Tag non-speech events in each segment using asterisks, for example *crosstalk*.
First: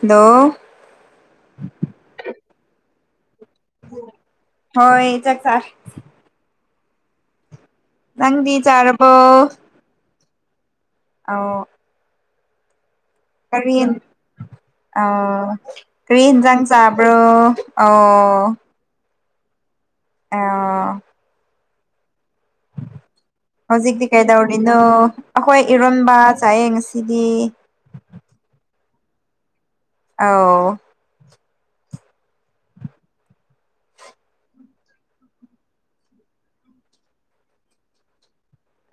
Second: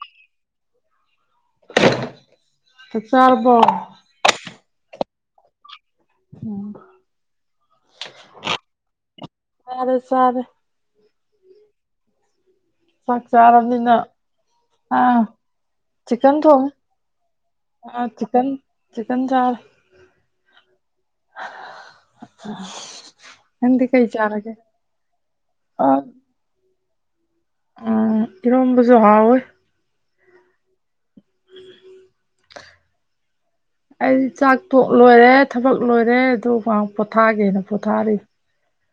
hello ꯆꯥꯛ ꯆꯥꯔꯕꯣ ꯍꯣꯏ ꯆꯥꯛ ꯆꯥꯔꯦ ꯎꯝ ꯅꯪꯗꯤ ꯆꯥꯔꯕꯣ ꯆꯥꯔꯦ ꯆꯥꯔꯦ ꯑꯥꯎ ꯆꯥꯛ ꯆꯥꯥꯔꯝꯅꯤꯅ ꯑꯣ ꯀꯔꯤ ꯆꯤꯛꯀꯟ ꯏꯟꯖꯥꯡ ꯊꯣꯡꯉꯦ ꯆꯥꯕ꯭ꯔꯣ ꯑꯣ ꯆꯤꯀꯟ ꯆꯥꯔꯦ ꯑꯥ *unintelligible* ꯅꯪꯗꯤ ꯀꯩ ꯍꯧꯖꯤꯛꯇꯤ ꯆꯥꯔꯒꯦ ꯀꯩꯗꯧꯔꯤꯅꯣ ꯑꯩꯈꯣꯏ ꯏꯔꯣꯟꯕ ꯆꯥꯌꯦ ꯉꯁꯤꯗꯤ ꯑꯪ ꯏꯔꯣꯝꯕꯁꯨ ꯍꯥꯎꯋꯦ ꯑꯥꯎ ꯑꯩꯗꯤ ꯆꯥꯛꯇꯣꯛ ꯂꯣꯏꯔꯦ ꯊꯕꯛ ꯂꯣꯏꯔꯦ ꯑꯗꯨ ꯉꯍꯥꯛ ꯄꯣꯊꯥꯒꯦꯅ ꯄꯣꯊꯥꯔꯤ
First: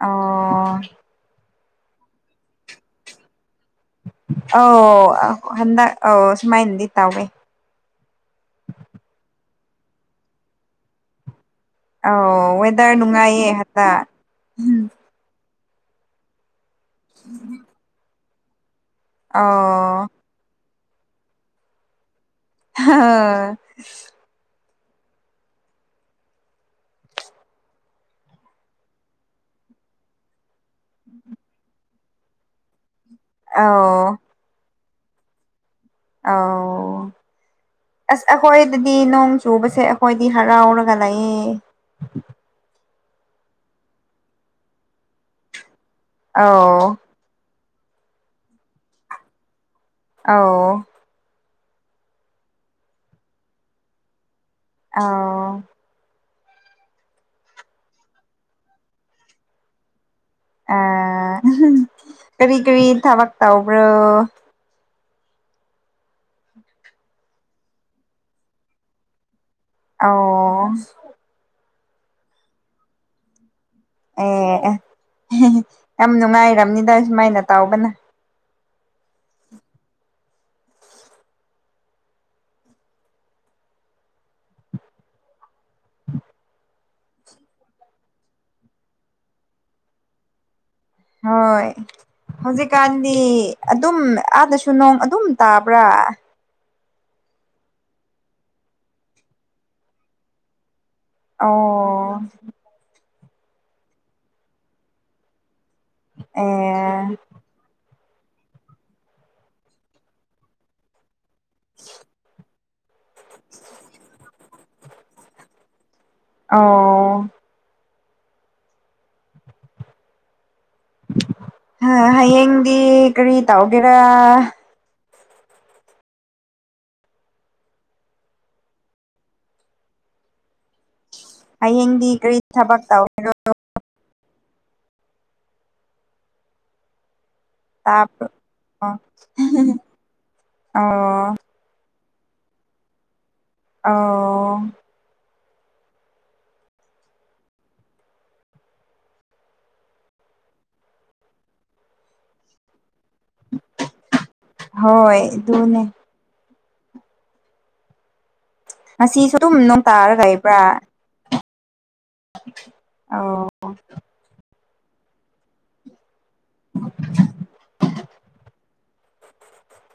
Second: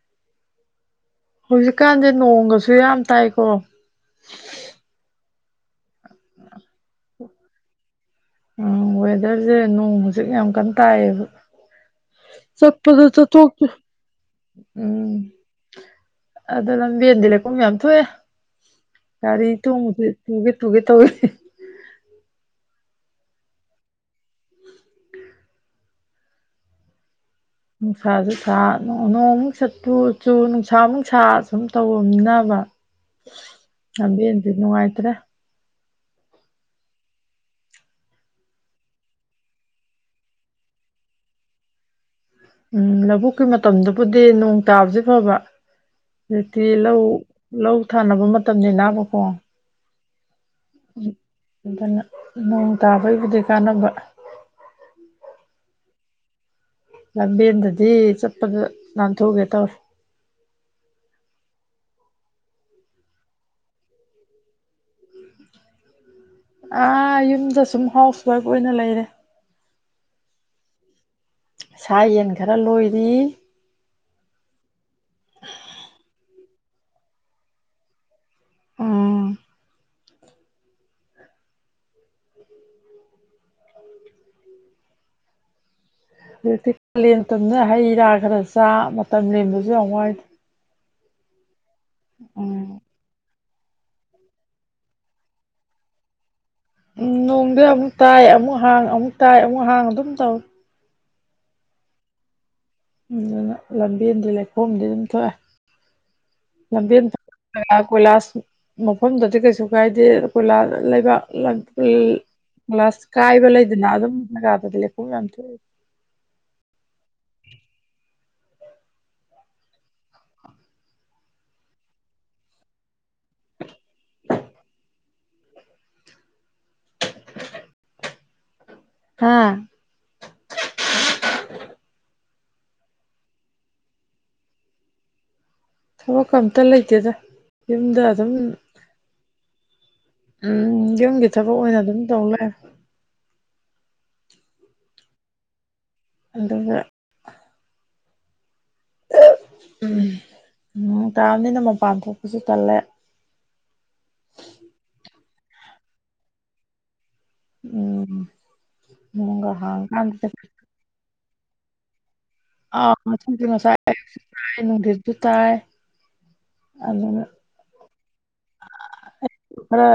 ꯑꯣ ꯍꯧꯖꯤꯛꯀꯥꯟꯁꯦ ꯅꯣꯡꯒꯁꯨ ꯌꯥꯝ ꯇꯥꯏꯀꯣ ꯑ ꯍꯟꯗ ꯑ ꯁꯨꯃꯥꯏꯟꯗꯤ ꯇꯧꯋꯦ ꯎꯝ ꯋꯦꯗꯔꯁꯦ ꯅꯣꯡ ꯍꯧꯖꯤꯛ ꯌꯥꯝ ꯀꯟꯅ ꯇꯥꯏꯌꯦꯕ ꯑꯧ ꯋꯦꯗꯔ ꯆꯠꯄꯗ ꯅꯨꯡꯉꯥꯏꯌꯦ ꯆꯠꯊꯣꯛꯇꯦ ꯍꯟꯗꯛ ꯎꯝ ꯑꯗꯨ ꯂꯝꯕꯦꯟꯗꯤ ꯂꯩꯈꯣꯝ ꯌꯥꯝ ꯊꯣꯛꯑꯦ ꯒꯥꯔꯤ ꯇꯣꯡꯕꯁꯦ ꯑꯧ ꯇꯨꯒꯦ ꯇꯨꯒꯦ ꯇꯧꯋꯦ ꯍꯥ ꯍꯥ ꯍꯥ ꯅꯨꯡꯁꯥꯁꯨ ꯁꯥꯥ ꯅꯣꯡꯃꯨꯛ ꯆꯠꯄꯨ ꯆꯨ ꯅꯨꯡꯁꯥ ꯑꯃꯨꯛꯅꯨꯡꯁꯥ ꯁꯨꯝ ꯇꯧꯔꯝꯅꯤꯕ ꯑꯧ ꯂꯝꯕꯦꯟꯁꯦ ꯅꯨꯡꯉꯥꯏꯇ꯭ꯔꯦ ꯑꯥꯎ ꯑꯁ ꯑꯩꯈꯣꯏꯗꯗꯤ ꯅꯣꯡ ꯆꯨꯕꯁꯦ ꯑꯩꯈꯣꯏꯗꯤ ꯍꯔꯥꯎꯔꯒ ꯂꯩꯌꯦ ꯎꯝ ꯂꯧꯕꯨꯛꯀꯤ ꯃꯇꯝꯗꯕꯨꯗꯤ ꯅꯣꯡ ꯇꯥꯕꯁ ꯐꯕ ꯍꯧꯖꯤꯛꯇꯤ ꯑꯧ ꯂꯧ ꯂꯧ ꯊꯥꯅꯕ ꯃꯇꯝꯅꯤ ꯅꯥꯕꯀꯣ ꯑꯥꯎ ꯑꯗꯨꯅ ꯅꯣꯡ ꯇꯥꯕꯒꯤꯕꯨꯗꯤ ꯀꯥꯟꯅꯕ ꯑꯥꯎ ꯂꯝꯕꯦꯟꯗꯗꯤ ꯆꯠꯄꯗ ꯅꯥꯟꯊꯨꯒꯦ ꯇꯧꯋꯦ ꯑꯥ ꯀꯔꯤ ꯀꯔꯤ ꯊꯕꯛ ꯇꯧꯕ꯭ꯔꯣ ꯑꯥ ꯌꯨꯝꯗ ꯁꯨꯝ ꯍꯥꯎꯁ ꯋꯥꯏꯐ ꯑꯣꯏꯅ ꯂꯩꯔꯦ ꯑꯥꯎ ꯁꯥ ꯌꯦꯟ ꯈꯔ ꯂꯣꯏꯔꯤ ꯑꯦ ꯌꯥꯝ ꯅꯨꯡꯉꯥꯏꯔꯝꯅꯤꯗ ꯗꯨꯃꯥꯏꯅ ꯇꯧꯕꯅ ꯎꯝ ꯍꯧꯖꯤꯛꯇꯤ ꯀꯥꯂꯦꯟ ꯇꯝꯅ ꯍꯩ ꯔꯥ ꯈꯔ ꯆꯥ ꯃꯇꯝ ꯂꯦꯟꯕꯁꯨ ꯌꯥꯝ ꯋꯥꯏꯗ ꯍꯣꯏ ꯎꯝ ꯍꯧꯖꯤꯛ ꯀꯥꯟ ꯑꯗꯨꯝ ꯑꯥꯗꯁꯨ ꯅꯣꯡ ꯑꯗꯨꯝ ꯇꯥꯕ꯭ꯔꯥ ꯎꯝ ꯅꯣꯡꯗꯤ ꯑꯃꯨꯛ ꯇꯥꯏ ꯑꯃꯨꯛ ꯍꯥꯡ ꯑꯃꯨꯛ ꯇꯥꯏ ꯑꯃꯨꯛ ꯍꯥꯡ ꯑꯗꯨꯝ ꯇꯧꯏ ꯑꯣ ꯑꯗꯨꯅ ꯂꯝꯕꯦꯟꯗꯤ ꯂꯩꯈꯣꯝꯗꯤ ꯑꯗꯨꯝ ꯊꯣꯛꯑꯦ ꯂꯝꯕꯦꯟ ꯑꯦ ꯀꯣꯏ ꯀꯣꯏꯂꯥꯁ ꯃꯐꯝꯗꯗꯤ ꯀꯩꯁꯨ ꯀꯥꯏꯗꯦ ꯀꯣꯏꯂꯥꯁ ꯂꯩꯕꯥꯛ ꯂ ꯂꯥꯁ ꯀꯥꯏꯕ ꯂꯩꯗꯅ ꯑꯗꯨꯝꯒꯥꯗꯗ ꯂꯩꯈ ꯌꯥꯝ ꯊꯣ ꯑꯣ ꯑ ꯍꯌꯦꯡꯗꯤ ꯀꯔꯤ ꯇꯧꯒꯦꯔꯥ *inaudible* ꯍꯥꯥ ꯍꯌꯦꯡꯗꯤ ꯀꯔꯤ ꯊꯕꯛ ꯇꯧꯔꯣ ꯊꯕꯛ ꯑꯝꯇ ꯂꯩꯇꯦꯗ ꯌꯨꯝꯗꯥ ꯑꯗꯨ ꯎꯝ ꯌꯨꯝꯒꯤ ꯑꯣ ꯊꯥꯕꯥ ꯄ ꯑꯣꯏꯅ ꯑꯗꯨꯝ ꯇꯧ ꯂꯩ ꯑꯧ ꯑꯗꯨꯒ ꯎꯝ ꯇꯥꯕꯅꯤꯅ ꯃꯄꯥꯟ ꯊꯣꯛꯄꯁꯨ ꯇꯜꯂꯦ ꯍꯣꯏꯣꯏ ꯑꯗꯨꯅꯦ ꯎꯝ ꯉꯁꯤ ꯁ ꯅꯣꯡꯒ ꯑꯗꯨꯝ ꯅꯨꯡ ꯇꯥꯔ ꯍꯥꯡꯉꯀꯥꯟꯗ ꯀꯕ꯭ꯔꯥ *unintelligible* ꯑꯅ *unintelligible* *inaudible* *inaudible* ꯈꯔ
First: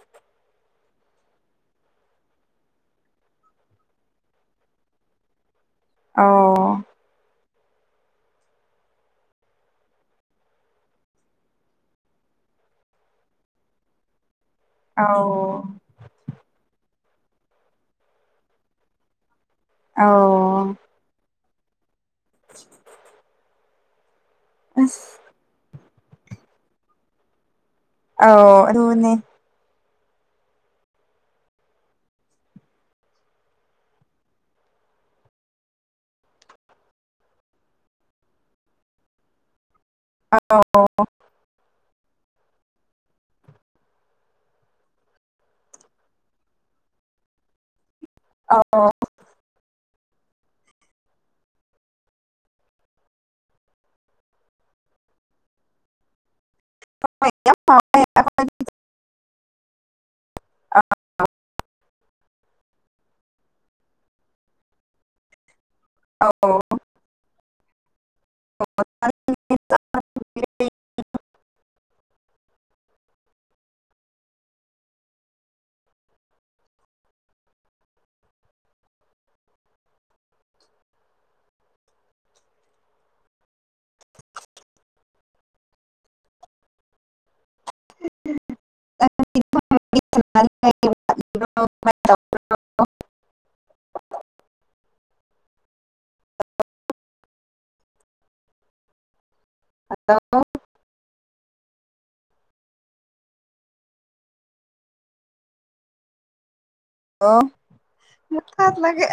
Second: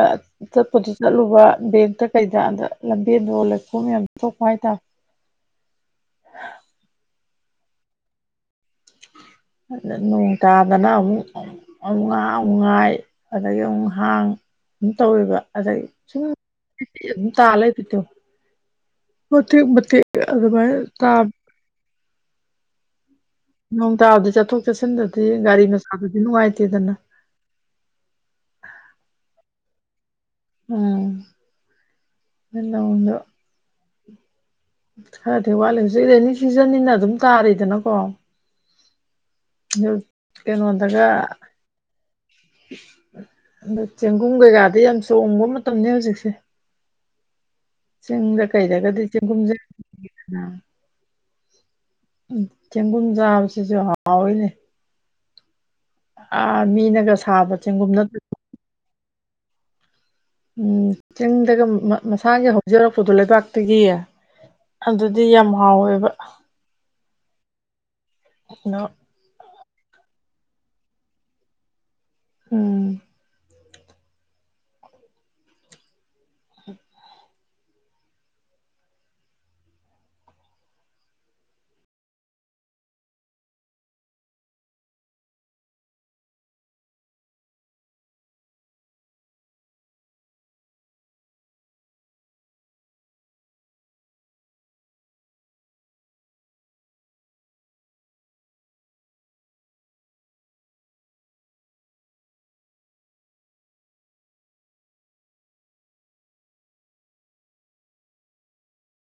ꯆꯠꯄꯗꯨ ꯆꯠꯂꯨꯕ ꯕꯦꯡꯛꯇ ꯀꯩꯗ ꯑꯗ ꯂꯝꯕꯦꯟꯗꯣ ꯂꯩꯈꯣꯝ ꯌꯥꯝꯌꯥꯝ ꯊꯣꯛꯄ ꯍꯥꯏꯇꯥꯔꯦ ꯑꯎ *inaudible* ꯅꯣꯡ ꯇꯥꯗꯅ ꯑꯃꯨꯛ ꯑꯉꯥ ꯑꯨꯉꯥꯏ ꯑꯗꯒꯤ ꯑꯨꯍꯥꯡ ꯑꯗꯨꯝ ꯑꯧ ꯇꯧꯋꯦꯕ ꯑꯗꯩ ꯁꯨꯝ ꯑꯗꯨꯝ ꯇꯥ ꯂꯩ ꯕꯤꯗꯣ ꯃꯇꯦꯛ ꯃꯇꯦꯛ ꯑꯗꯨꯃꯥꯢ ꯑꯧ ꯇꯥ *inaudible* ꯅꯣꯡ ꯇꯥꯕꯗꯤ ꯆꯠꯊꯣꯛ ꯑꯁ ꯆꯠꯁꯤꯟꯗꯗꯤ ꯒꯥꯔꯤ ꯃꯆꯥꯗꯨꯗꯤ ꯅꯨꯡꯉꯥꯏꯇꯦꯗꯅ ꯑꯣ ꯑꯗꯨꯨꯅꯦ ꯎꯝ ꯏꯅ ꯎꯅ *unintelligible* ꯈꯔꯗꯤ ꯋꯥꯠꯂꯦ ꯍꯧꯖꯤꯛ ꯔꯦꯅꯤ ꯁꯤꯖꯟꯅꯤꯅ ꯑꯗꯨꯝ ꯇꯥꯔꯤꯗꯅꯀꯣ ꯀꯩꯅꯣꯗꯒ ꯑꯗ ꯆꯦꯡꯒꯨꯝ ꯀꯩꯀꯥꯗꯤ ꯌꯥꯝ ꯆꯣꯡꯕ ꯃꯇꯝꯅꯤ ꯍꯧꯖꯤꯛꯁꯦ ꯆꯤꯡꯗ ꯑꯧ ꯀꯩꯗꯒꯗꯤ ꯆꯤꯡꯒꯨꯝꯖ ꯆꯦꯡꯒꯨꯟ ꯆꯥꯕꯁꯤꯁꯨ ꯍꯥꯎꯋꯏꯅꯦ ꯑ ꯃꯤꯅꯒ ꯍꯣꯏ ꯌꯥꯝ ꯁꯥꯕ ꯍꯥꯎ ꯆꯦꯡꯒꯨꯝ ꯅꯠꯇ ꯎꯝ ꯆꯤꯡꯗꯒ ꯃꯁꯥꯒꯤ ꯍꯧꯖꯔꯛꯄꯗꯣ ꯂꯩꯕꯥꯛ ꯑꯗꯨꯒꯤꯌꯦ ꯑꯗꯨꯗꯤ ꯌꯥꯝ ꯍꯥꯎꯋꯦꯕ ꯑꯣ ꯑꯅ *unintelligible* ꯎꯝ ꯎꯝ *inaudible* *inaudible* *inaudible* *unintelligible* *inaudible* ꯑꯗꯣ *unintelligible* ꯑꯣ ꯃꯊ ꯂꯦ *inaudible*